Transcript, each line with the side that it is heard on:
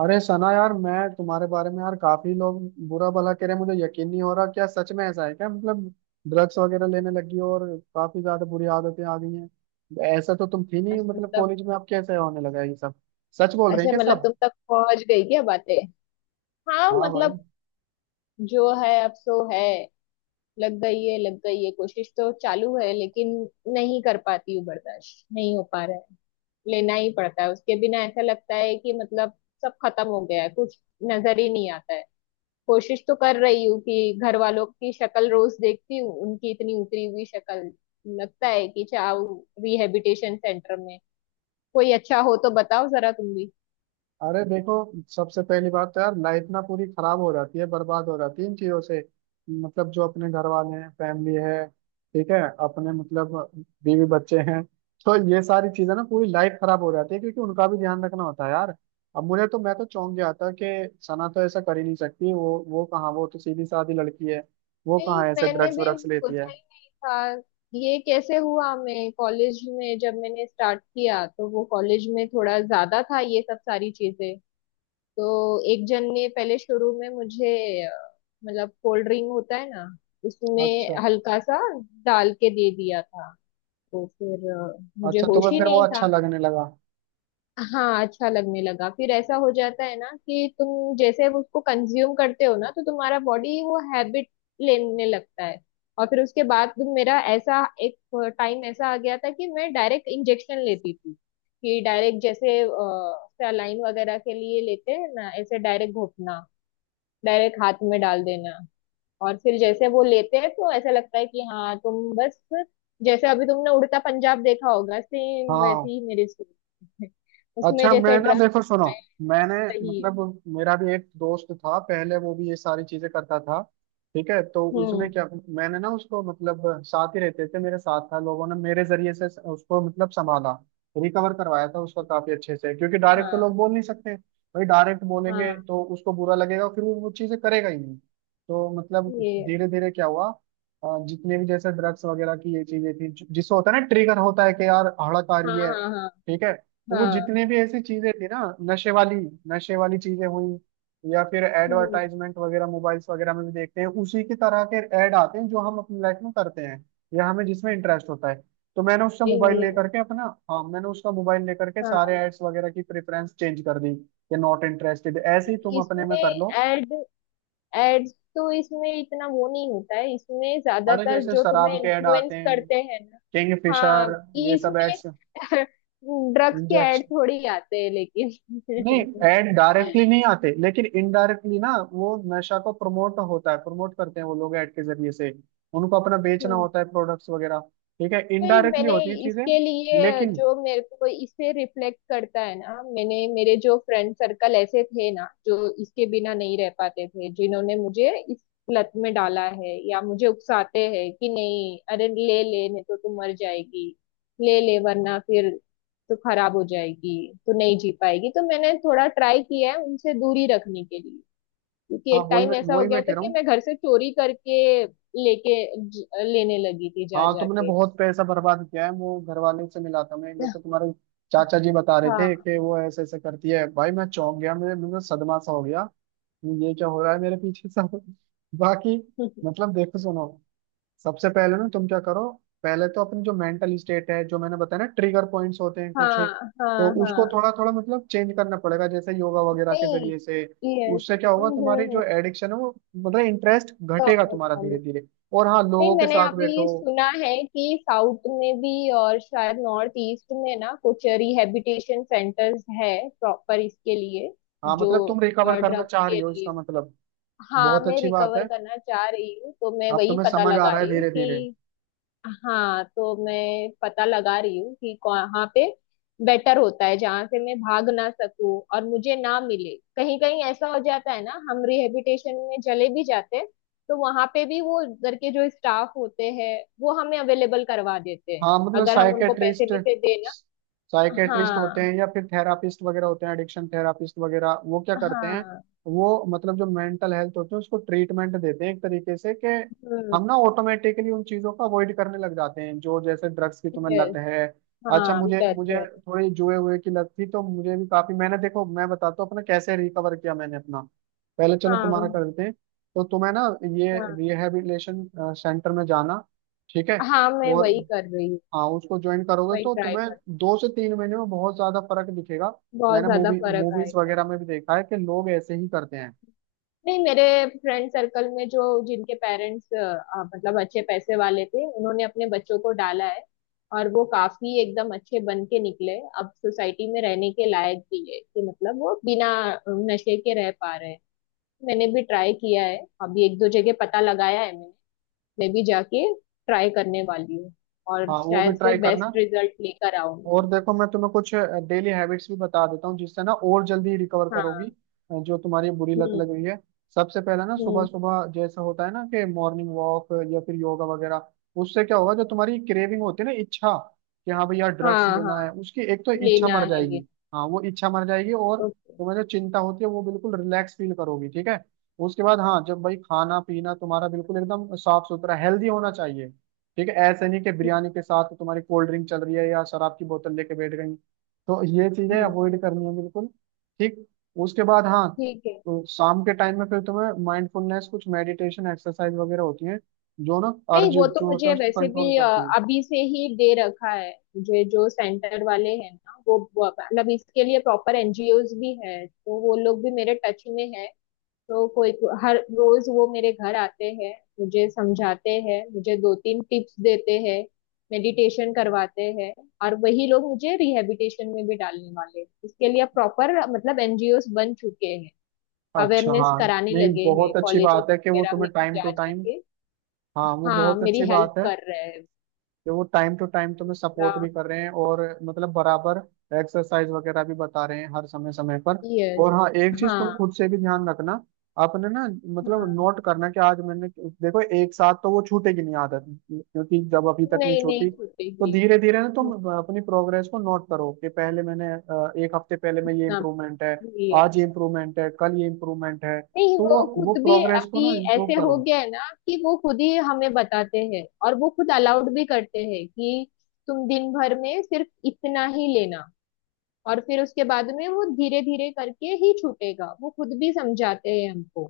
right: अरे सना यार, मैं तुम्हारे बारे में यार काफी लोग बुरा भला कह रहे हैं। मुझे यकीन नहीं हो रहा, क्या सच में ऐसा है? क्या मतलब ड्रग्स वगैरह लेने लगी हो और काफी ज्यादा बुरी आदतें आ गई हैं? ऐसा तो तुम थी नहीं,
left: अच्छा
right: मतलब
left: मतलब
right: कॉलेज में अब कैसे होने लगा है ये सब? सच बोल रहे हैं
left: अच्छा
right: क्या
left: मतलब
right: सब?
left: तुम तक पहुंच गई क्या बातें। हाँ
right: हाँ भाई।
left: मतलब जो है अब सो है। लग गई है, लग गई है, कोशिश तो चालू है लेकिन नहीं कर पाती हूँ। बर्दाश्त नहीं हो पा रहा है, लेना ही पड़ता है। उसके बिना ऐसा लगता है कि मतलब सब खत्म हो गया है, कुछ नजर ही नहीं आता है। कोशिश तो कर रही हूँ कि घर वालों की शक्ल रोज देखती हूँ, उनकी इतनी उतरी हुई शक्ल लगता है कि जाओ रिहेबिटेशन सेंटर में। कोई अच्छा हो तो बताओ जरा तुम भी।
right: अरे देखो, सबसे पहली बात तो यार लाइफ ना पूरी खराब हो जाती है, बर्बाद हो जाती है इन चीजों से। मतलब जो अपने घर वाले हैं, फैमिली है, ठीक है, अपने मतलब बीवी बच्चे हैं, तो ये सारी चीजें ना पूरी लाइफ खराब हो जाती है क्योंकि उनका भी ध्यान रखना होता है यार। अब मुझे तो, मैं तो चौंक गया था कि सना तो ऐसा कर ही नहीं सकती। वो कहाँ, वो तो सीधी सादी लड़की है। वो
left: नहीं,
right: कहाँ ऐसे
left: मैंने
right: ड्रग्स
left: भी
right: व्रग्स लेती है।
left: सोचा ही नहीं था, ये कैसे हुआ। मैं कॉलेज में जब मैंने स्टार्ट किया तो वो कॉलेज में थोड़ा ज्यादा था ये सब सारी चीजें। तो एक जन ने पहले शुरू में मुझे अ, मतलब कोल्ड ड्रिंक होता है ना, उसमें
right: अच्छा।
left: हल्का सा डाल के दे दिया था। तो फिर मुझे
right: अच्छा,
left: होश
right: तुम्हें
left: ही
right: फिर वो
left: नहीं
right: अच्छा
left: था।
right: लगने लगा।
left: हाँ, अच्छा लगने लगा, फिर ऐसा हो जाता है ना कि तुम जैसे उसको कंज्यूम करते हो ना, तो तुम्हारा बॉडी वो हैबिट लेने लगता है। और फिर उसके बाद तुम मेरा ऐसा एक टाइम ऐसा आ गया था कि मैं डायरेक्ट इंजेक्शन लेती थी, कि डायरेक्ट जैसे सलाइन वगैरह के लिए लेते हैं ना, ऐसे डायरेक्ट घोटना, डायरेक्ट हाथ में डाल देना। और फिर जैसे वो लेते हैं तो ऐसा लगता है कि हाँ तुम बस, जैसे अभी तुमने उड़ता पंजाब देखा होगा सेम वैसे
right: हाँ
left: ही मेरी स्टोरी है। उसमें
right: अच्छा,
left: जैसे
right: मैं ना
left: ड्रग्स
right: देखो सुनो, मैंने
left: सही है।
right: मतलब मेरा भी एक दोस्त था पहले, वो भी ये सारी चीजें करता था, ठीक है। तो उसने
left: हम्म।
right: क्या, मैंने ना उसको मतलब साथ ही रहते थे, मेरे साथ था, लोगों ने मेरे जरिए से उसको मतलब संभाला, रिकवर करवाया था उसका काफी अच्छे से, क्योंकि डायरेक्ट तो लोग
left: हाँ,
right: बोल नहीं सकते। भाई डायरेक्ट बोलेंगे
left: हाँ,
right: तो उसको बुरा लगेगा, फिर वो चीजें करेगा ही नहीं। तो मतलब
left: ये,
right: धीरे धीरे क्या हुआ, जितने भी जैसे ड्रग्स वगैरह की ये चीजें थी जिससे होता है ना, ट्रिगर होता है कि यार हड़क आ
left: हाँ,
right: रही है,
left: हाँ, हाँ,
right: ठीक है। तो वो
left: हाँ,
right: जितने भी ऐसी चीजें थी ना, नशे वाली नशे वाली चीजें हुई, या फिर
left: हम्म,
right: एडवर्टाइजमेंट वगैरह मोबाइल्स वगैरह में भी देखते हैं, उसी की तरह के ऐड आते हैं जो हम अपनी लाइफ में करते हैं या हमें जिसमें इंटरेस्ट होता है। तो मैंने उसका
left: ये है,
right: मोबाइल
left: ये है।
right: लेकर के अपना, हाँ मैंने उसका मोबाइल लेकर के सारे
left: हाँ,
right: एड्स वगैरह की प्रेफरेंस चेंज कर दी कि नॉट इंटरेस्टेड, ऐसे ही तुम अपने
left: इसमें
right: में कर लो।
left: एड एड्स तो इसमें इतना वो नहीं होता है, इसमें
right: अरे
left: ज्यादातर
right: जैसे
left: जो तुम्हें
right: शराब के ऐड आते
left: इन्फ्लुएंस
right: हैं,
left: करते हैं ना,
right: किंग
left: हाँ
right: फिशर,
left: ये
right: ये सब।
left: इसमें। ड्रग्स के
right: एड्स
left: एड थोड़ी आते हैं
right: नहीं,
left: लेकिन।
right: ऐड डायरेक्टली नहीं आते लेकिन इनडायरेक्टली ना, वो नशा को प्रमोट होता है, प्रमोट करते हैं वो लोग ऐड के जरिए से, उनको अपना बेचना होता है प्रोडक्ट्स वगैरह, ठीक है,
left: नहीं,
right: इनडायरेक्टली
left: मैंने
right: होती है चीजें
left: इसके लिए
right: लेकिन।
left: जो मेरे को इसे रिफ्लेक्ट करता है ना, मैंने मेरे जो फ्रेंड सर्कल ऐसे थे ना जो इसके बिना नहीं रह पाते थे, जिन्होंने मुझे इस लत में डाला है या मुझे उकसाते हैं कि नहीं अरे ले ले, नहीं तो तू मर जाएगी, ले ले वरना फिर तो खराब हो जाएगी, तो नहीं जी पाएगी। तो मैंने थोड़ा ट्राई किया है उनसे दूरी रखने के लिए, क्योंकि
right: हाँ
left: एक टाइम ऐसा हो
right: वही
left: गया
right: मैं कह
left: था
right: रहा
left: कि
right: हूँ।
left: मैं घर से चोरी करके लेके लेने लगी थी, जा
right: हाँ
left: जा
right: तुमने
left: के।
right: बहुत पैसा बर्बाद किया है, वो घर वाले से मिला था मैं एक बार, तो तुम्हारे चाचा जी बता रहे थे
left: हाँ।
right: कि वो ऐसे ऐसे करती है भाई, मैं चौंक गया, मेरे, मुझे सदमा सा हो गया, ये क्या हो रहा है मेरे पीछे सब। बाकी मतलब देखो सुनो, सबसे पहले ना तुम क्या करो, पहले तो अपनी जो मेंटल स्टेट है जो मैंने बताया ना, ट्रिगर पॉइंट्स होते हैं कुछ,
left: हाँ,
right: तो
left: हाँ,
right: उसको
left: हाँ,
right: थोड़ा थोड़ा मतलब चेंज करना पड़ेगा जैसे योगा वगैरह के
left: नहीं,
right: जरिए से।
left: यस,
right: उससे क्या होगा, तुम्हारी
left: कम
right: जो एडिक्शन है वो मतलब इंटरेस्ट घटेगा
left: होने
right: तुम्हारा
left: वाली।
right: धीरे धीरे। और हाँ,
left: नहीं,
right: लोगों के
left: मैंने
right: साथ
left: अभी
right: बैठो।
left: सुना है कि साउथ में भी और शायद नॉर्थ ईस्ट में ना कुछ रिहैबिलिटेशन सेंटर्स है प्रॉपर इसके लिए,
right: हाँ
left: जो
right: मतलब तुम रिकवर करना
left: ड्रग्स
right: चाह रही
left: के
right: हो,
left: लिए
right: इसका
left: होते हैं।
right: मतलब
left: हाँ,
right: बहुत
left: मैं
right: अच्छी बात
left: रिकवर
right: है।
left: करना चाह रही हूँ, तो मैं
right: अब
left: वही
right: तुम्हें
left: पता
right: समझ आ
left: लगा
right: रहा है
left: रही हूँ
right: धीरे धीरे।
left: कि हाँ तो मैं पता लगा रही हूँ कि कहाँ पे बेटर होता है जहाँ से मैं भाग ना सकूं और मुझे ना मिले, कहीं कहीं ऐसा हो जाता है ना हम रिहेबिटेशन में चले भी जाते हैं तो वहां पे भी वो उधर के जो स्टाफ होते हैं वो हमें अवेलेबल करवा देते हैं
right: हाँ मतलब
left: अगर हम उनको पैसे
right: साइकेट्रिस्ट,
left: भी से देना।
right: साइकेट्रिस्ट होते
left: हाँ,
right: हैं या फिर थेरापिस्ट वगैरह होते हैं, एडिक्शन थेरापिस्ट वगैरह, वो क्या करते हैं,
left: हाँ,
right: वो मतलब जो मेंटल हेल्थ होती है उसको ट्रीटमेंट देते हैं एक तरीके से, कि
left: हम्म,
right: हम ना ऑटोमेटिकली उन चीजों को अवॉइड करने लग जाते हैं जो जैसे ड्रग्स की तुम्हें लत
left: यस,
right: है। अच्छा
left: हाँ
right: मुझे मुझे
left: बेहतर,
right: थोड़ी जुए हुए की लत थी, तो मुझे भी काफी, मैंने देखो मैं बताता हूँ अपना कैसे रिकवर किया मैंने अपना। पहले चलो
left: हाँ,
right: तुम्हारा कर देते हैं। तो तुम्हें ना ये
left: हाँ,
right: रिहेबिलिटेशन सेंटर में जाना, ठीक है।
left: हाँ, मैं
right: और
left: वही कर रही हूँ,
right: हाँ, उसको ज्वाइन करोगे
left: वही
right: तो
left: ट्राई
right: तुम्हें
left: कर।
right: 2 से 3 महीने में बहुत ज्यादा फर्क दिखेगा।
left: बहुत
right: मैंने
left: ज्यादा फर्क
right: मूवीज
left: आएगा।
right: वगैरह में भी देखा है कि लोग ऐसे ही करते हैं।
left: नहीं, मेरे फ्रेंड सर्कल में जो जिनके पेरेंट्स मतलब अच्छे पैसे वाले थे उन्होंने अपने बच्चों को डाला है, और वो काफी एकदम अच्छे बन के निकले, अब सोसाइटी में रहने के लायक भी है कि मतलब वो बिना नशे के रह पा रहे हैं। मैंने भी ट्राई किया है, अभी एक दो जगह पता लगाया है मैंने, मैं भी जाके ट्राई करने वाली हूँ और
right: हाँ वो भी
left: शायद से
right: ट्राई करना।
left: बेस्ट रिजल्ट लेकर आऊं
right: और
left: मैं।
right: देखो मैं तुम्हें कुछ डेली हैबिट्स भी बता देता हूँ जिससे ना और जल्दी रिकवर करोगी।
left: हाँ,
right: जो तुम्हारी बुरी लत लग
left: हम्म,
right: रही है, सबसे पहले ना, सुबह
left: हम्म,
right: सुबह जैसा होता है ना, कि मॉर्निंग वॉक या फिर योगा वगैरह, उससे क्या होगा, जो तुम्हारी क्रेविंग होती है ना, इच्छा कि हाँ भैया ड्रग्स
left: हाँ, हाँ,
right: लेना है, उसकी एक तो इच्छा
left: लेना
right: मर
left: है
right: जाएगी।
left: लेना,
right: हाँ वो इच्छा मर जाएगी, और
left: ओके,
right: तुम्हें जो चिंता होती है वो बिल्कुल रिलैक्स फील करोगी, ठीक है। उसके बाद हाँ, जब भाई खाना पीना तुम्हारा बिल्कुल एकदम साफ सुथरा हेल्दी होना चाहिए, ठीक है, ऐसे नहीं कि
left: हम्म,
right: बिरयानी के साथ तुम्हारी कोल्ड ड्रिंक चल रही है या शराब की बोतल लेके बैठ गई, तो ये चीजें
left: हम्म,
right: अवॉइड करनी है बिल्कुल, ठीक। उसके बाद हाँ,
left: ठीक है।
right: तो शाम के टाइम में फिर तुम्हें माइंडफुलनेस, कुछ मेडिटेशन एक्सरसाइज वगैरह होती है जो ना
left: नहीं
right: अर्ज
left: वो तो
right: जो होता है
left: मुझे
right: उसको
left: वैसे
right: कंट्रोल
left: भी
right: करती है।
left: अभी से ही दे रखा है। मुझे जो सेंटर वाले हैं ना, वो मतलब इसके लिए प्रॉपर एनजीओज भी है, तो वो लोग भी मेरे टच में है, तो कोई हर रोज वो मेरे घर आते हैं, मुझे समझाते हैं, मुझे दो तीन टिप्स देते हैं, मेडिटेशन करवाते हैं, और वही लोग मुझे रिहैबिलिटेशन में भी डालने वाले हैं। इसके लिए प्रॉपर मतलब एनजीओज बन चुके हैं,
right: अच्छा
left: अवेयरनेस
right: हाँ,
left: कराने
right: नहीं
left: लगे हैं
right: बहुत अच्छी
left: कॉलेजेस
right: बात है कि वो
left: वगैरह में
right: तुम्हें
left: भी
right: टाइम टू
left: जा
right: टाइम,
left: जाके।
right: हाँ वो
left: हाँ
right: बहुत
left: मेरी
right: अच्छी
left: हेल्प
right: बात है
left: कर रहे हैं।
right: कि वो टाइम टू टाइम तुम्हें
left: ना,
right: सपोर्ट भी कर रहे हैं, और मतलब बराबर एक्सरसाइज वगैरह भी बता रहे हैं हर समय समय पर।
left: यस,
right: और हाँ, एक चीज तुम
left: हाँ,
right: खुद से भी ध्यान रखना, आपने ना मतलब
left: हाँ,
right: नोट करना कि आज मैंने, देखो एक साथ तो वो छूटेगी नहीं आदत, क्योंकि जब अभी तक नहीं
left: नहीं, नहीं
right: छूटी तो
left: छूटेगी,
right: धीरे धीरे ना तुम अपनी प्रोग्रेस को नोट करो कि पहले मैंने, एक हफ्ते पहले में ये
left: ना,
right: इम्प्रूवमेंट है,
left: यस।
right: आज ये इम्प्रूवमेंट है, कल ये इम्प्रूवमेंट है,
left: नहीं
right: तो
left: वो
right: वो
left: खुद भी
right: प्रोग्रेस को
left: अभी
right: ना इम्प्रूव
left: ऐसे हो
right: करो।
left: गया है ना कि वो खुद ही हमें बताते हैं और वो खुद अलाउड भी करते हैं कि तुम दिन भर में सिर्फ इतना ही लेना, और फिर उसके बाद में वो धीरे धीरे करके ही छूटेगा, वो खुद भी समझाते हैं हमको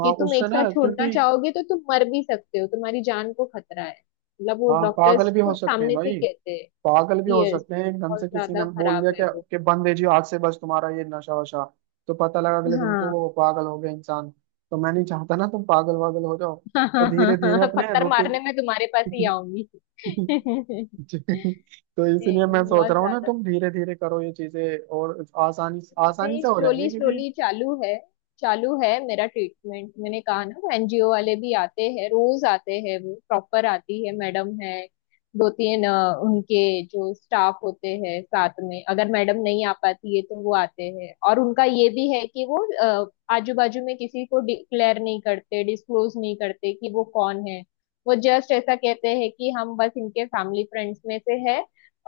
right: हाँ
left: कि तुम
right: उससे
left: एक
right: ना,
left: साथ छोड़ना
right: क्योंकि
left: चाहोगे तो तुम मर भी सकते हो, तुम्हारी जान को खतरा है, मतलब वो
right: हाँ पागल
left: डॉक्टर्स
right: भी हो
left: खुद
right: सकते हैं
left: सामने से
right: भाई,
left: कहते हैं।
right: पागल भी हो
left: यस,
right: सकते हैं, एकदम
left: बहुत
right: से किसी ने
left: ज्यादा
right: बोल
left: खराब
right: दिया
left: है वो।
right: कि बंद है जी आज से बस तुम्हारा ये नशा वशा, तो पता लगा अगले दिन को
left: हाँ।
right: वो पागल हो गया इंसान। तो मैं नहीं चाहता ना तुम पागल वागल हो जाओ। तो धीरे धीरे अपने
left: पत्थर
right: रूटीन।
left: मारने में तुम्हारे पास ही आऊंगी।
right: तो इसलिए मैं
left: नहीं,
right: सोच
left: बहुत
right: रहा हूँ ना,
left: ज्यादा
right: तुम धीरे धीरे करो ये चीजें और आसानी आसानी
left: नहीं,
right: से हो जाएंगे
left: स्लोली
right: क्योंकि,
left: स्लोली चालू है, चालू है मेरा ट्रीटमेंट। मैंने कहा ना वो एनजीओ वाले भी आते हैं, रोज आते हैं वो, प्रॉपर आती है मैडम है। दो तीन उनके जो स्टाफ होते हैं साथ में, अगर मैडम नहीं आ पाती है तो वो आते हैं, और उनका ये भी है कि वो आजू बाजू में किसी को डिक्लेयर नहीं करते, डिस्क्लोज नहीं करते कि वो कौन है। वो जस्ट ऐसा कहते हैं कि हम बस इनके फैमिली फ्रेंड्स में से है,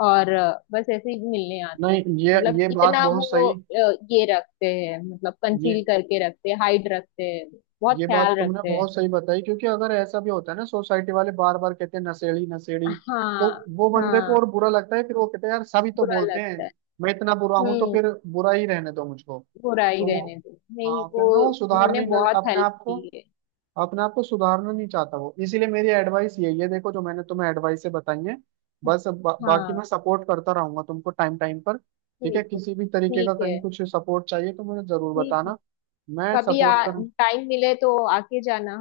left: और बस ऐसे ही मिलने आते
right: नहीं
left: हैं।
right: ये
left: मतलब
right: ये बात
left: इतना
right: बहुत
left: वो
right: सही,
left: ये रखते हैं, मतलब
right: ये
left: कंसील करके रखते हैं, हाइड रखते हैं, बहुत
right: ये बात
left: ख्याल
right: तुमने
left: रखते हैं।
right: बहुत सही बताई, क्योंकि अगर ऐसा भी होता है ना, सोसाइटी वाले बार बार कहते हैं नशेड़ी नशेड़ी, तो
left: हाँ,
right: वो बंदे को और
left: हाँ,
right: बुरा लगता है, फिर वो कहते हैं यार सभी तो
left: बुरा
right: बोलते हैं,
left: लगता है।
right: मैं इतना बुरा हूं तो
left: हम्म,
right: फिर बुरा ही रहने दो मुझको।
left: बुरा ही
right: तो वो
left: रहने दो। नहीं
right: हाँ, फिर
left: वो
right: ना वो
left: उन्होंने
right: सुधारने ही ना
left: बहुत
right: अपने
left: हेल्प
right: आप को,
left: की है।
right: अपने आप को सुधारना नहीं चाहता वो, इसीलिए मेरी एडवाइस यही है, देखो जो मैंने तुम्हें एडवाइस से बताई है। बस अब बाकी
left: हाँ,
right: मैं सपोर्ट करता रहूंगा तुमको टाइम टाइम पर, ठीक है,
left: ठीक है,
right: किसी भी तरीके का
left: ठीक है,
right: कहीं कुछ सपोर्ट चाहिए तो मुझे जरूर
left: ठीक है।
right: बताना। मैं
left: कभी आ
right: सपोर्ट कर,
left: टाइम मिले तो आके जाना,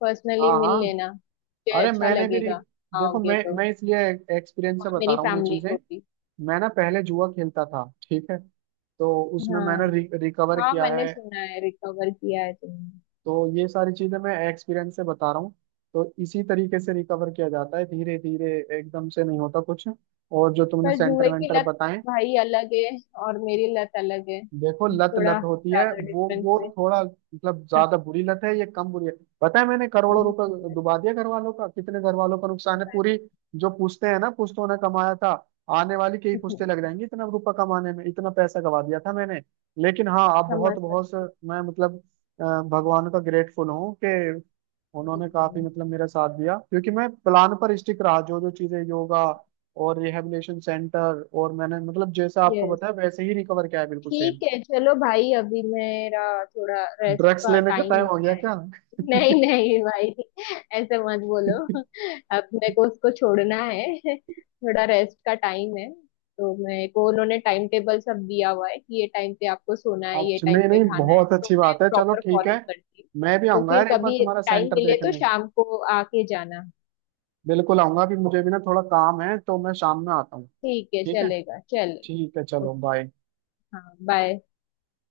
left: पर्सनली
right: हाँ
left: मिल
right: हाँ,
left: लेना, मुझे
right: अरे
left: अच्छा
right: मैंने भी
left: लगेगा।
right: देखो,
left: आओगे
right: मैं
left: तो
right: मैं इसलिए एक्सपीरियंस
left: और
right: से बता
left: मेरी
right: रहा हूँ ये
left: फैमिली
right: चीजें।
left: को भी।
right: मैं ना पहले जुआ खेलता था, ठीक है, तो उसमें मैंने
left: हाँ,
right: रिकवर
left: हाँ,
right: किया
left: मैंने
right: है।
left: सुना है रिकवर किया है तुमने।
right: तो ये सारी चीजें मैं एक्सपीरियंस से बता रहा हूँ, तो इसी तरीके से रिकवर किया जाता है धीरे धीरे, एकदम से नहीं होता कुछ। और जो तुमने
left: पर
right: सेंटर
left: जुए की
right: वेंटर
left: लत
right: बताएं,
left: भाई अलग है और मेरी लत अलग है,
right: देखो लत लत
left: थोड़ा
right: होती है,
left: ज्यादा
right: वो
left: डिफरेंस है।
right: थोड़ा मतलब ज्यादा बुरी लत है, ये कम बुरी है। पता है मैंने करोड़ों
left: वही की
right: रुपए
left: लत,
right: डुबा दिया घर वालों का, कितने घर वालों का नुकसान है पूरी,
left: अरे।
right: जो पूछते हैं ना पुश्तों ने कमाया था, आने वाली के ही पुश्ते लग जाएंगी इतना रुपया कमाने में, इतना पैसा गवा दिया था मैंने। लेकिन हाँ, अब बहुत
left: समझ
right: बहुत, मैं मतलब भगवान का ग्रेटफुल हूँ कि उन्होंने काफी
left: सकती,
right: मतलब मेरा साथ दिया, क्योंकि मैं प्लान पर स्टिक रहा, जो जो चीजें योगा और रिहैबिलिटेशन सेंटर, और मैंने मतलब जैसा आपको
left: यस।
right: बताया वैसे ही रिकवर किया है, बिल्कुल
left: ठीक
right: सेम।
left: है चलो भाई, अभी मेरा थोड़ा रेस्ट
right: ड्रग्स
left: का
right: लेने का
left: टाइम
right: टाइम
left: हो।
right: हो गया क्या?
left: नहीं नहीं भाई, ऐसे मत बोलो, अब मेरे को उसको छोड़ना है। थोड़ा रेस्ट का टाइम है, तो मेरे को उन्होंने टाइम टेबल सब दिया हुआ है कि ये टाइम पे आपको सोना है, ये
right: अच्छा
left: टाइम
right: नहीं
left: पे
right: नहीं,
left: खाना है,
right: बहुत
left: तो
right: अच्छी
left: मैं
right: बात है, चलो
left: प्रॉपर
right: ठीक है।
left: फॉलो करती हूँ।
right: मैं भी
left: तो
right: आऊंगा
left: फिर
right: यार एक बार
left: कभी
right: तुम्हारा
left: टाइम
right: सेंटर
left: मिले तो
right: देखने,
left: शाम को आके जाना।
right: बिल्कुल आऊंगा भी, मुझे भी ना थोड़ा काम है तो मैं शाम में आता हूँ।
left: ठीक है
right: ठीक है।
left: चलेगा,
right: ठीक है
left: चलो
right: चलो
left: ओके,
right: बाय।
left: हाँ बाय।